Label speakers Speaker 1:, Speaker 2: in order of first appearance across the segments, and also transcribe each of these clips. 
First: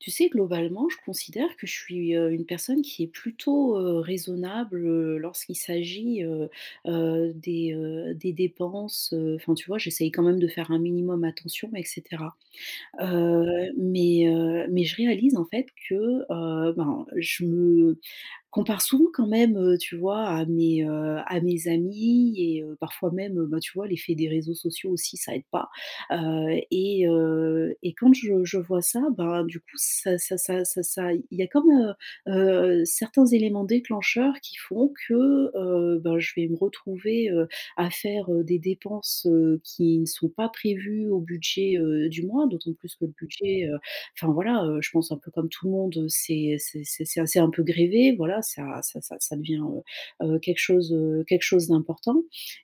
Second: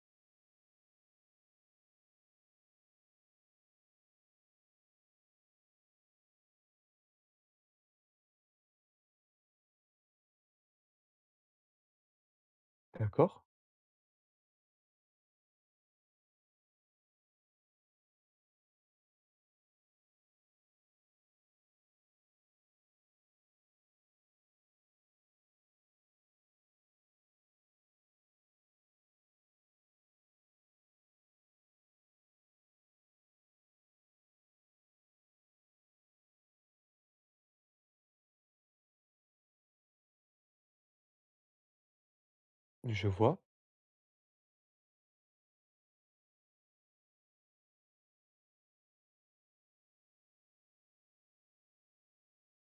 Speaker 1: Tu sais, globalement, je considère que je suis une personne qui est plutôt raisonnable lorsqu'il s'agit des dépenses. Enfin, tu vois, j'essaye quand même de faire un minimum attention, etc.
Speaker 2: D'accord,
Speaker 1: Euh, mais je réalise en fait que je me compare souvent quand même, tu vois, à à mes amis et parfois même, bah, tu vois, l'effet des réseaux sociaux aussi, ça aide pas. Et quand je vois ça, ben, du coup, ça ça ça ça ça il y a comme, certains éléments déclencheurs qui font que, ben, je vais me retrouver, à faire, des dépenses, qui ne sont pas prévues au budget, du mois. D'autant plus que
Speaker 2: je
Speaker 1: le
Speaker 2: vois.
Speaker 1: budget, enfin voilà, je pense un peu comme tout le monde, c'est un peu grévé, voilà, ça devient, quelque chose d'important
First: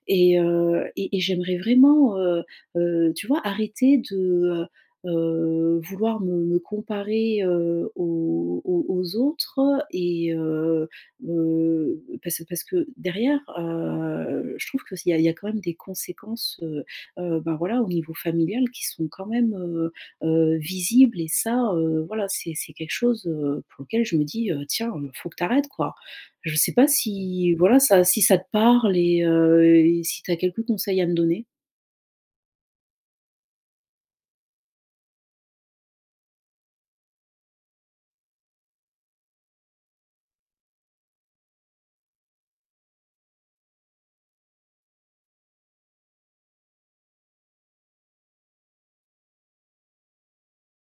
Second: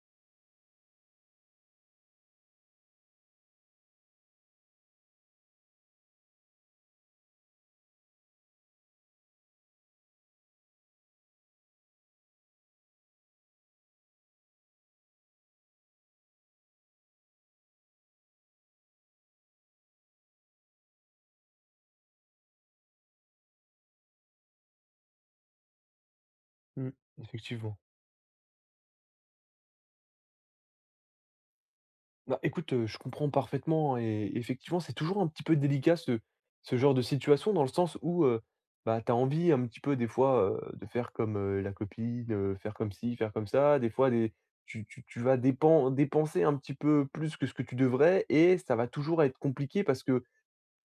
Speaker 1: et j'aimerais vraiment, tu vois, arrêter de, vouloir me comparer, aux autres et heu parce que derrière, je trouve qu'il y a quand même des conséquences, ben voilà, au niveau familial qui sont quand même, visible et ça, voilà, c'est quelque chose, pour lequel je me dis, «Tiens, faut que t'arrêtes quoi». Je sais pas
Speaker 2: Mmh,
Speaker 1: si
Speaker 2: effectivement.
Speaker 1: voilà, ça si ça te parle et si tu as quelques conseils à me donner?
Speaker 2: Bah, écoute, je comprends parfaitement et effectivement, c'est toujours un petit peu délicat ce ce genre de situation dans le sens où, bah, tu as envie un petit peu des fois, de faire comme, la copine, faire comme ci, faire comme ça. Des fois des Tu vas dépenser un petit peu plus que ce que tu devrais, et ça va toujours être compliqué parce que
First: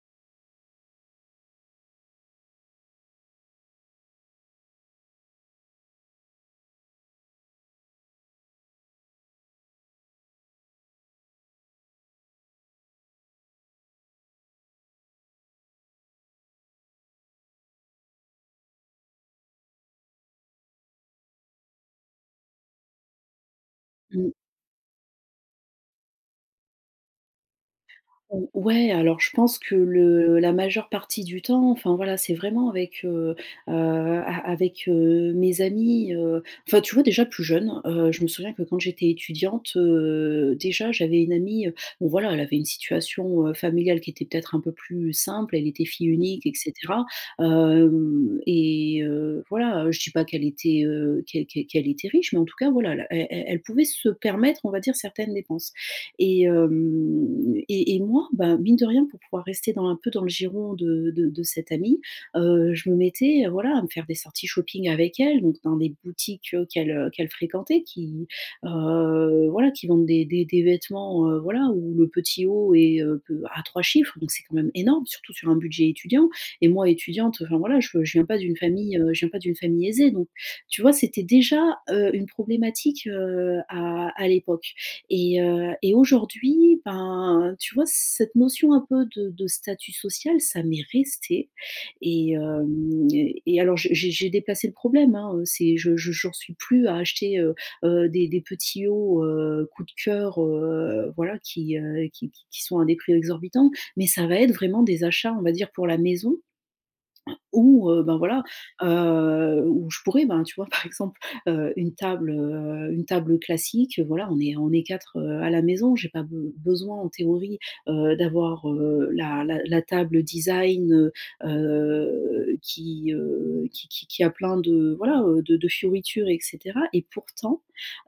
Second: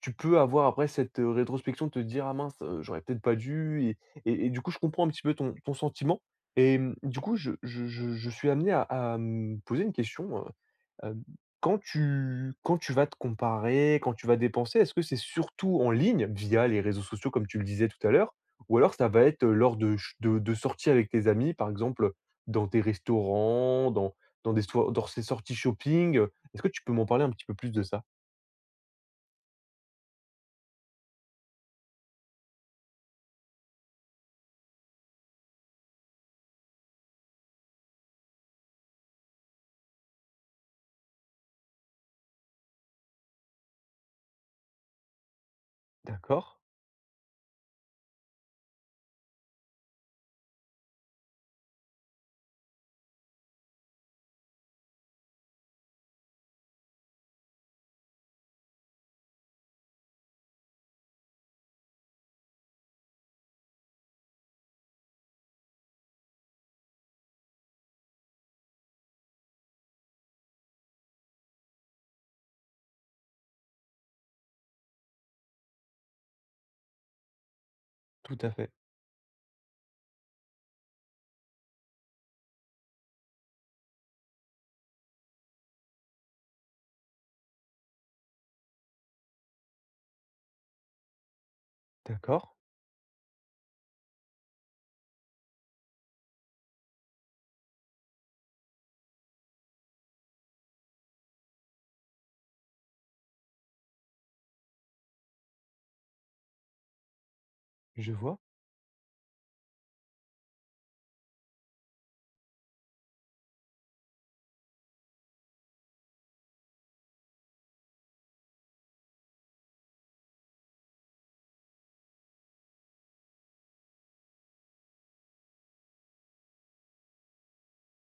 Speaker 2: tu peux avoir après cette, rétrospection de te dire: «Ah mince, j'aurais peut-être pas dû», et du coup, je comprends un petit peu ton sentiment et mmh, du coup, je suis amené à me poser une question. Hem, quand tu vas te comparer, quand tu vas dépenser, est-ce que c'est surtout en ligne, via les réseaux sociaux comme tu le disais tout à l'heure? Ou alors ça va être, lors de sorties avec tes amis, par exemple, dans des restaurants, dans
Speaker 1: Mmh.
Speaker 2: dans des soi dans ces sorties shopping, Est-ce que tu peux m'en parler un petit peu plus de ça?
Speaker 1: Ou ouais, alors je pense que le la majeure partie du temps, enfin voilà, c'est vraiment avec, a avec, mes amis, enfin tu vois déjà plus jeune, je me souviens que quand j'étais étudiante, déjà j'avais une amie, bon voilà, elle avait une situation, familiale qui était peut-être un peu plus simple, elle était fille unique
Speaker 2: D'accord,
Speaker 1: et cetera. Hem et Voilà, je dis pas qu'elle était, qu'elle était riche, mais en tout cas voilà, elle pouvait se permettre, on va dire, certaines dépenses. Et hem et moi, bah, mine de rien, pour pouvoir rester dans un peu dans le giron de cette amie, je me mettais, voilà, à me faire des sorties shopping avec elle, donc dans des boutiques, qu'elle, qu'elle fréquentait qui, voilà, qui vendent des vêtements, voilà, où le petit haut est, peu à 3 chiffres, donc c'est quand même énorme, surtout sur un budget étudiant. Et moi étudiante, enfin voilà, je ne viens
Speaker 2: tout
Speaker 1: pas
Speaker 2: à
Speaker 1: d'une
Speaker 2: fait.
Speaker 1: famille, je viens pas d'une famille aisée, donc tu vois, c'était déjà, une problématique, à l'époque. Et aujourd'hui, ben, tu vois, cette notion un peu de statut social, ça m'est resté et
Speaker 2: D'accord,
Speaker 1: hem et alors j'ai déplacé le problème, hein, c'est je j'en suis plus à acheter, des petits hauts, coup de cœur, voilà, qui, qui qui sont à des prix exorbitants, mais ça va être vraiment des achats, on va dire, pour la maison où,
Speaker 2: je
Speaker 1: ben,
Speaker 2: vois,
Speaker 1: voilà, où je pourrais, ben, tu vois, par exemple, une table classique, voilà, on est quatre. À la maison, j'ai pas be besoin en théorie, d'avoir, la table design, qui, qui a plein de, voilà, de fioritures et cetera. et pourtant,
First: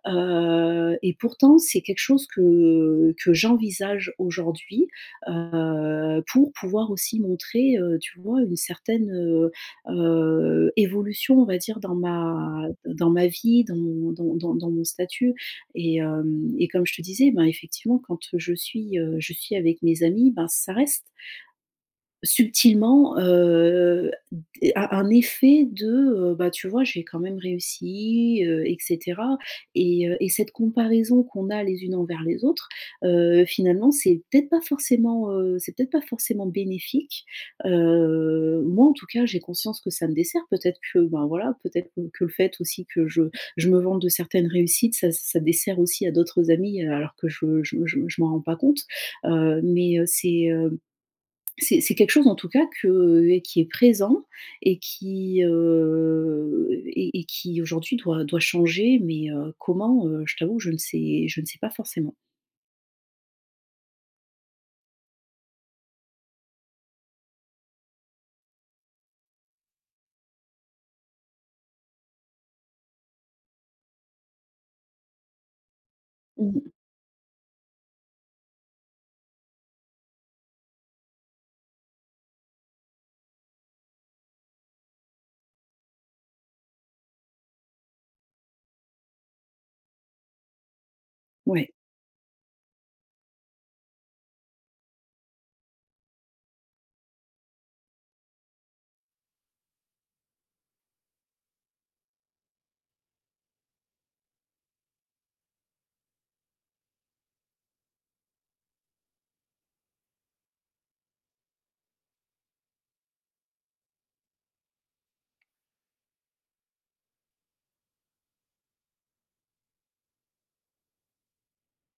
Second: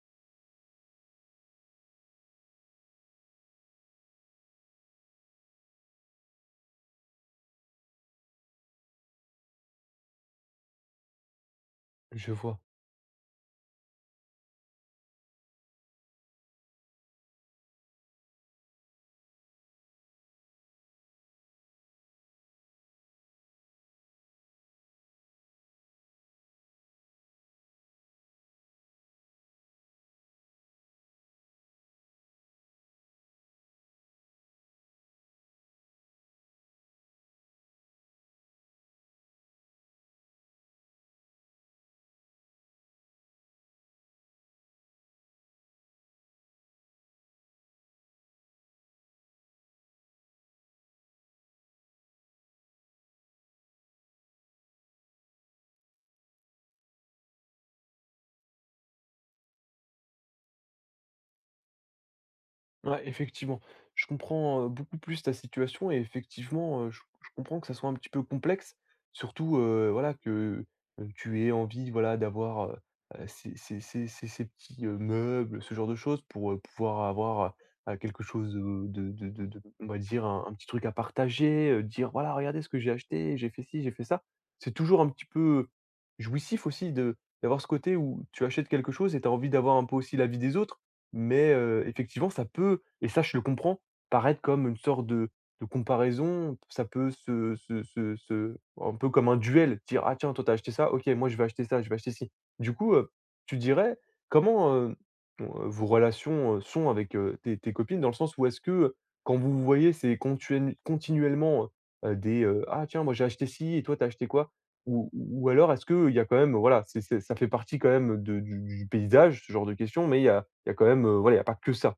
Speaker 1: Heu et pourtant, c'est quelque chose que j'envisage aujourd'hui, pour pouvoir aussi montrer, tu vois, une certaine, évolution, on va dire,
Speaker 2: je vois.
Speaker 1: dans ma vie, dans mon dans dans dans mon statut et comme je te disais, ben, effectivement, quand je suis avec mes amis, ben, ça reste subtilement, d un effet de, bah, tu vois, j'ai quand même réussi, et cette comparaison qu'on a les unes envers les autres, finalement, c'est peut-être pas forcément, bénéfique. Moi, en tout cas, j'ai conscience que ça me dessert. Peut-être que, ben, voilà, peut-être que le fait aussi que je me vante de certaines réussites, ça dessert aussi à d'autres amis, alors que je m'en rends pas compte. C'est, c'est quelque chose en tout cas que et qui est présent et qui, et qui aujourd'hui doit changer. Mais comment, je t'avoue je ne sais pas forcément.
Speaker 2: Ouais, effectivement. Je comprends, beaucoup plus ta situation, et effectivement, je comprends que ça soit un petit peu complexe. Surtout, voilà, que, tu aies envie, voilà, d'avoir, ces petits, meubles, ce genre de choses pour,
Speaker 1: Mmh.
Speaker 2: pouvoir avoir, quelque chose, de on va dire un petit truc à partager, dire: «Voilà, regardez ce que j'ai acheté, j'ai fait ci, j'ai fait ça». C'est toujours un petit peu jouissif aussi de d'avoir ce côté où tu achètes quelque chose et tu as envie d'avoir un peu aussi l'avis des autres. Mais
Speaker 1: Ouais.
Speaker 2: effectivement, ça peut, et ça, je le comprends, paraître comme une sorte de comparaison. Ça peut se se un peu comme un duel, dire: «Ah tiens, toi, t'as acheté ça, OK, moi, je vais acheter ça, je vais acheter ci». Du coup, tu dirais, comment, ton vos relations, sont avec, tes copines? Dans le sens où est-ce que, quand vous vous voyez, c'est contuel continuellement, des, «Ah tiens, moi, j'ai acheté ci et toi, t'as acheté quoi?» ou alors est-ce qu'il y a quand même, voilà, c'est ça fait partie quand même de du paysage, ce genre de questions, mais il y a quand même, voilà, il y a pas que ça.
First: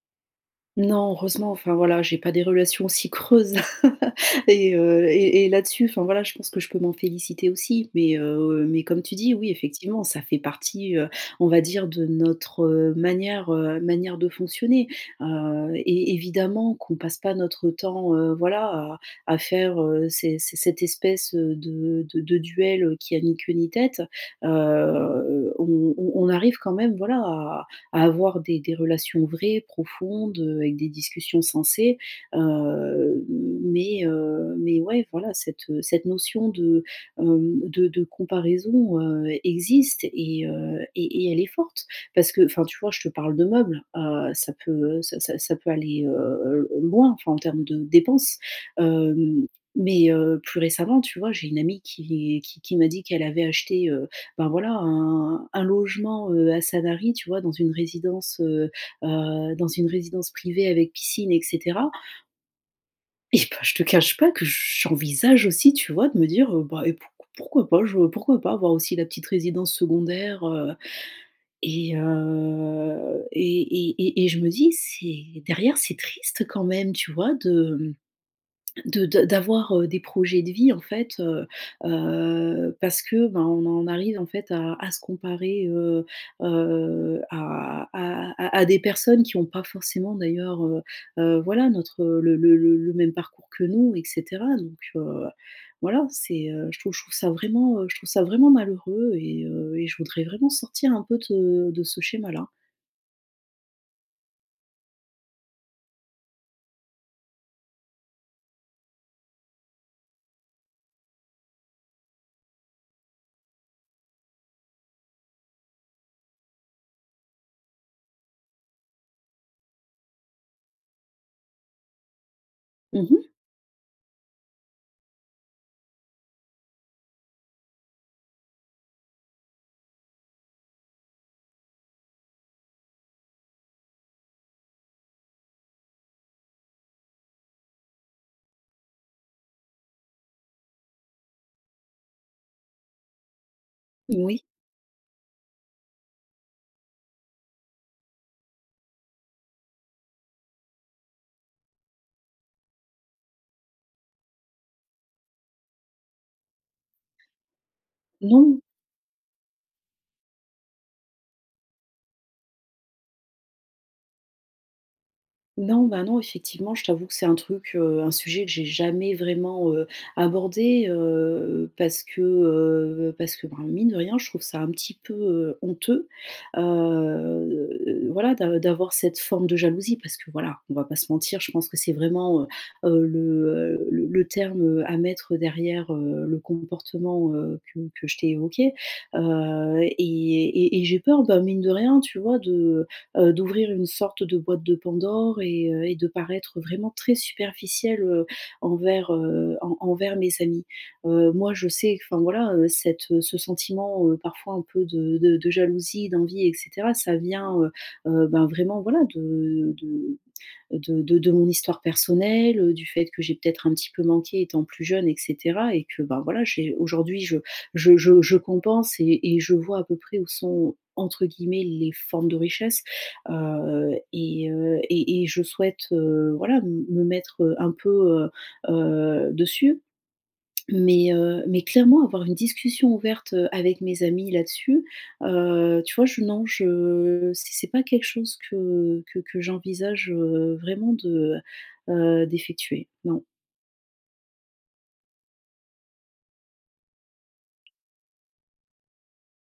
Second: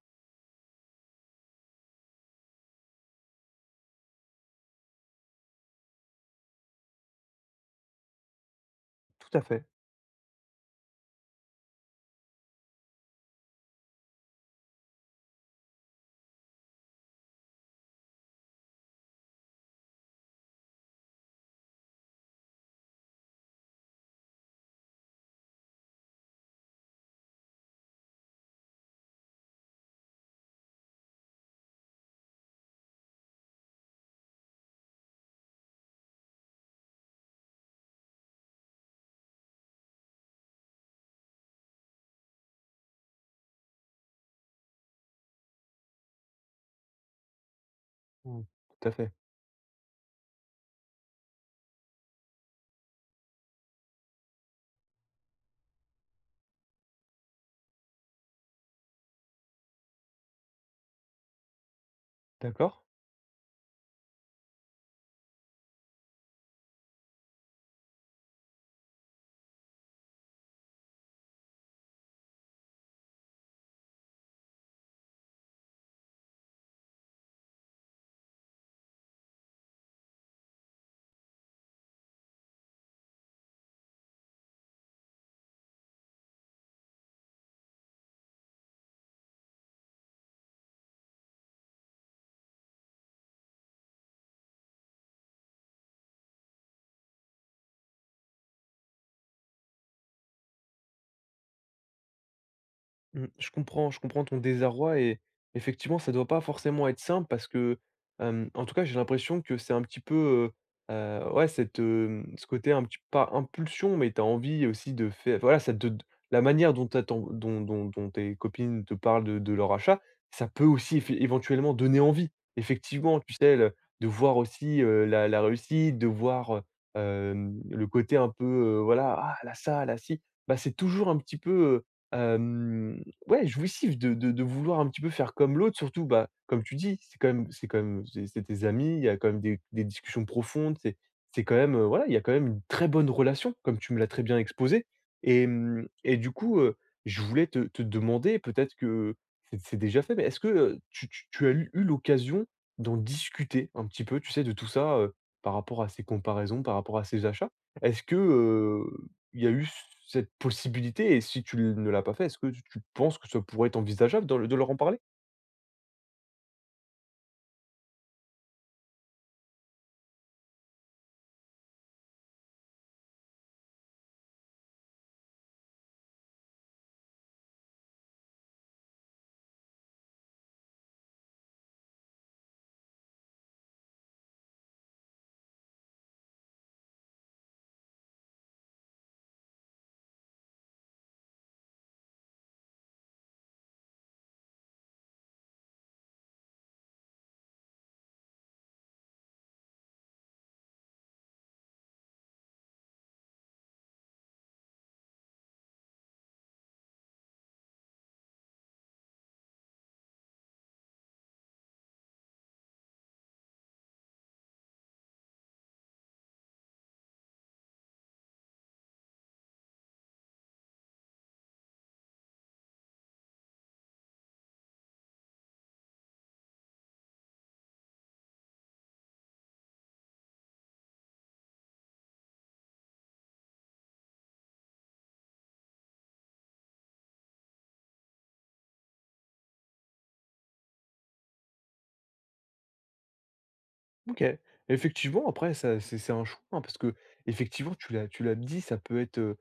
Speaker 1: Non, heureusement, enfin voilà, j'ai pas des relations aussi creuses Et et là-dessus, enfin voilà, je pense que je peux m'en féliciter aussi. Mais comme tu
Speaker 2: Tout
Speaker 1: dis,
Speaker 2: à
Speaker 1: oui,
Speaker 2: fait.
Speaker 1: effectivement, ça fait partie, on va dire de notre, manière de fonctionner. Et évidemment qu'on passe pas notre temps, voilà, à faire, ces ces cette espèce, de duel, qui a ni queue ni tête. On arrive quand même, voilà, à avoir des relations vraies, profondes, avec des discussions sensées. heu, mais ouais, voilà, cette, cette notion de, de comparaison, existe et et elle est forte parce que enfin, tu vois, je te parle de meubles, ça peut, ça peut aller, loin, enfin, en termes de dépenses.
Speaker 2: Mmh, tout à fait.
Speaker 1: hem, mais plus récemment, tu vois, j'ai une amie qui m'a dit qu'elle avait acheté, ben voilà, un logement, à Sanary, tu vois? Dans une résidence privée avec piscine et cetera.
Speaker 2: D'accord.
Speaker 1: Et ben je te cache pas que j'envisage aussi, tu vois? De me dire, «Bah et pourquoi pas? Je pourquoi pas avoir aussi la petite résidence secondaire?» Et je me dis: «C'est derrière, c'est triste quand même», tu vois? De D'avoir, des projets de vie en fait, parce que, ben, on en arrive en fait à se comparer, à des personnes qui n'ont pas forcément d'ailleurs, voilà, notre, le même parcours que nous, etc. donc voilà, c'est, je trouve ça vraiment, je trouve ça vraiment malheureux et je voudrais vraiment sortir un peu de ce schéma-là.
Speaker 2: Mmh, je comprends ton désarroi, et effectivement, ça doit pas forcément être simple parce que, en tout cas, j'ai l'impression que c'est un petit peu, ouais, cette, ce côté un petit pas impulsion, mais tu as envie aussi de faire voilà, ça te la manière dont tu attends dont tes copines te parlent de leur achat, ça peut aussi effé éventuellement donner envie. Effectivement, tu
Speaker 1: Mmh.
Speaker 2: sais, le de voir aussi, la réussite, de voir, le côté un peu, voilà: «Ah, elle ça, la a ci». Bah, c'est toujours un petit peu, heu, ouais, jouissif de vouloir un petit peu faire comme l'autre, surtout, bah, comme tu dis, c'est quand même c'est tes amis, il y a quand même des discussions profondes, c'est quand même, voilà, il y a quand même une très bonne relation, comme tu me l'as très bien
Speaker 1: Oui.
Speaker 2: exposé, et mmh et du coup, je voulais te demander, peut-être que c'est déjà fait, mais est-ce que, tu as eu l'occasion d'en discuter un petit peu, tu sais, de tout ça, par rapport à ces comparaisons, par rapport à ces achats? Est-ce
Speaker 1: Non.
Speaker 2: que, il y a eu cette possibilité, et si tu ne l'as pas fait, est-ce que tu penses que ça pourrait être envisageable de leur en parler?
Speaker 1: Non, bah, non, effectivement, je t'avoue que c'est un truc, un sujet que j'ai jamais vraiment, abordé, parce que, ben, mine de rien, je trouve ça un petit peu, honteux, voilà, d'avoir cette forme de jalousie parce que, voilà, on va pas se mentir, je pense que c'est vraiment, heu, le, le terme, à mettre derrière, le comportement, que je t'ai évoqué. Et j'ai peur, bah, mine de rien, tu vois, de, d'ouvrir une sorte de boîte de Pandore et de paraître vraiment très superficielle, envers mes amis. Moi je sais, enfin voilà, cette, ce sentiment, parfois un peu de jalousie, d'envie et cetera, ça vient, ben, vraiment voilà de mon histoire personnelle, du fait que j'ai peut-être un petit peu manqué étant plus jeune, etc. Et que ben voilà, aujourd'hui je compense, et je vois à peu près où sont entre guillemets les formes de richesse. Et je souhaite voilà me mettre un peu dessus. Mais mais clairement avoir une discussion ouverte, avec mes amis là-dessus, tu vois? Je non, je c'est pas quelque chose que j'envisage, vraiment de, d'effectuer. Non,
Speaker 2: OK. Effectivement, après ça c'est un choix, hein, parce que, effectivement, tu l'as dit, ça peut être, heu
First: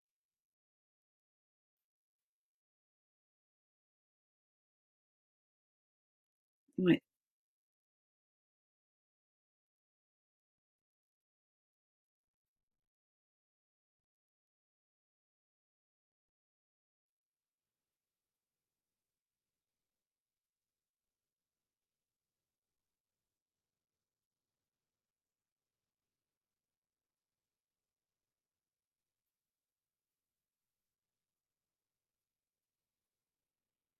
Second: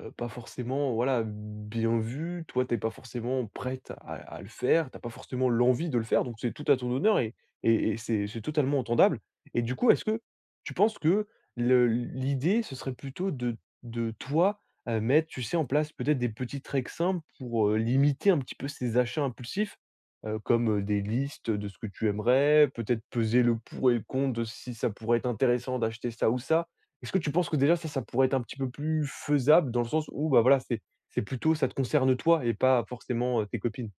Speaker 2: heu, pas forcément, voilà, bien vu. Toi, t'es pas forcément prête à le faire, t'as pas forcément l'envie de le faire, donc c'est tout à ton
Speaker 1: ouais.
Speaker 2: honneur, et et c'est totalement entendable, et du coup, est-ce que tu penses que le l'idée, ce serait plutôt de toi, mettre, tu sais, en place peut-être des petits tricks simples pour, limiter un petit peu ces achats impulsifs, comme, des listes de ce que tu aimerais, peut-être peser le pour et le contre de si ça pourrait être intéressant d'acheter ça ou ça? Est-ce que tu penses que déjà ça, ça pourrait être un petit peu plus faisable dans le sens où, bah, voilà, c'est plutôt ça te concerne toi et pas forcément, tes copines?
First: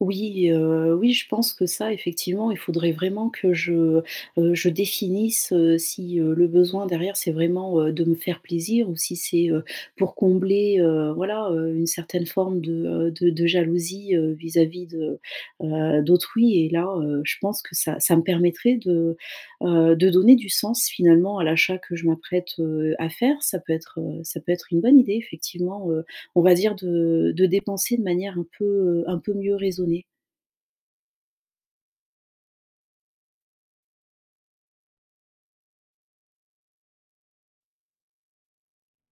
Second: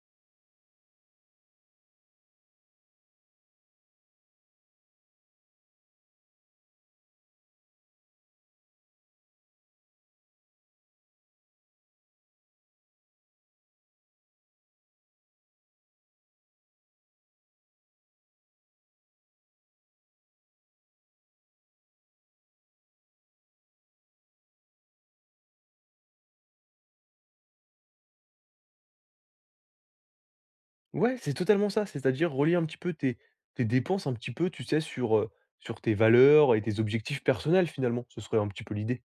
Speaker 1: Oui, oui, je pense que ça, effectivement, il faudrait vraiment que je définisse, si, le besoin derrière, c'est vraiment, de me faire plaisir ou si c'est, pour combler, une certaine forme de, de jalousie, vis-à-vis de, d'autrui. Et là, je pense que ça me permettrait de donner du sens finalement à l'achat que je m'apprête, à faire. Ça peut être, une bonne idée effectivement, on va dire de dépenser de manière un peu mieux raisonnée.
Speaker 2: Ouais, c'est totalement ça, c'est-à-dire relier un petit peu tes tes dépenses un petit peu, tu sais, sur, sur tes valeurs et tes objectifs personnels finalement, ce serait un petit peu l'idée.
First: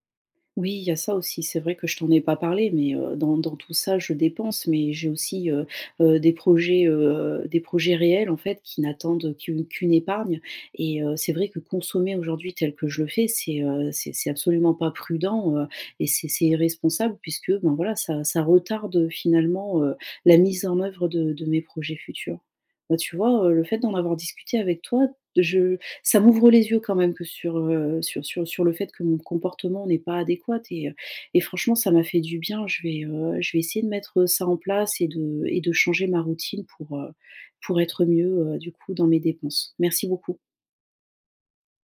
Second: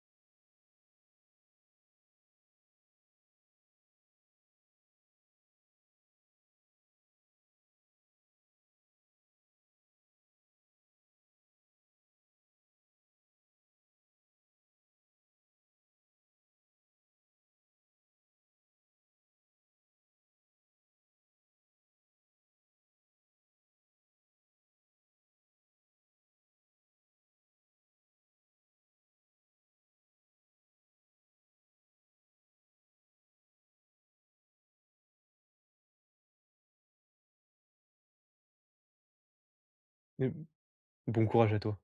Speaker 1: Oui, il y a ça aussi, c'est vrai que je t'en ai pas parlé, mais, dans tout ça, je dépense, mais j'ai aussi, des projets réels en fait qui n'attendent qu'une épargne c'est vrai que consommer aujourd'hui tel que je le fais, c'est absolument pas prudent. Et c'est irresponsable puisque, ben, voilà, ça retarde, finalement, la mise en œuvre de mes projets futurs. Bah, tu vois, le fait d'en avoir discuté avec toi, je ça m'ouvre les yeux quand même que sur, sur le fait que mon comportement n'est pas adéquat. Et franchement ça m'a fait du bien. Je vais essayer de mettre ça en place et de changer ma routine pour être mieux, du coup dans mes dépenses. Merci
Speaker 2: Mais
Speaker 1: beaucoup.
Speaker 2: bon courage à toi.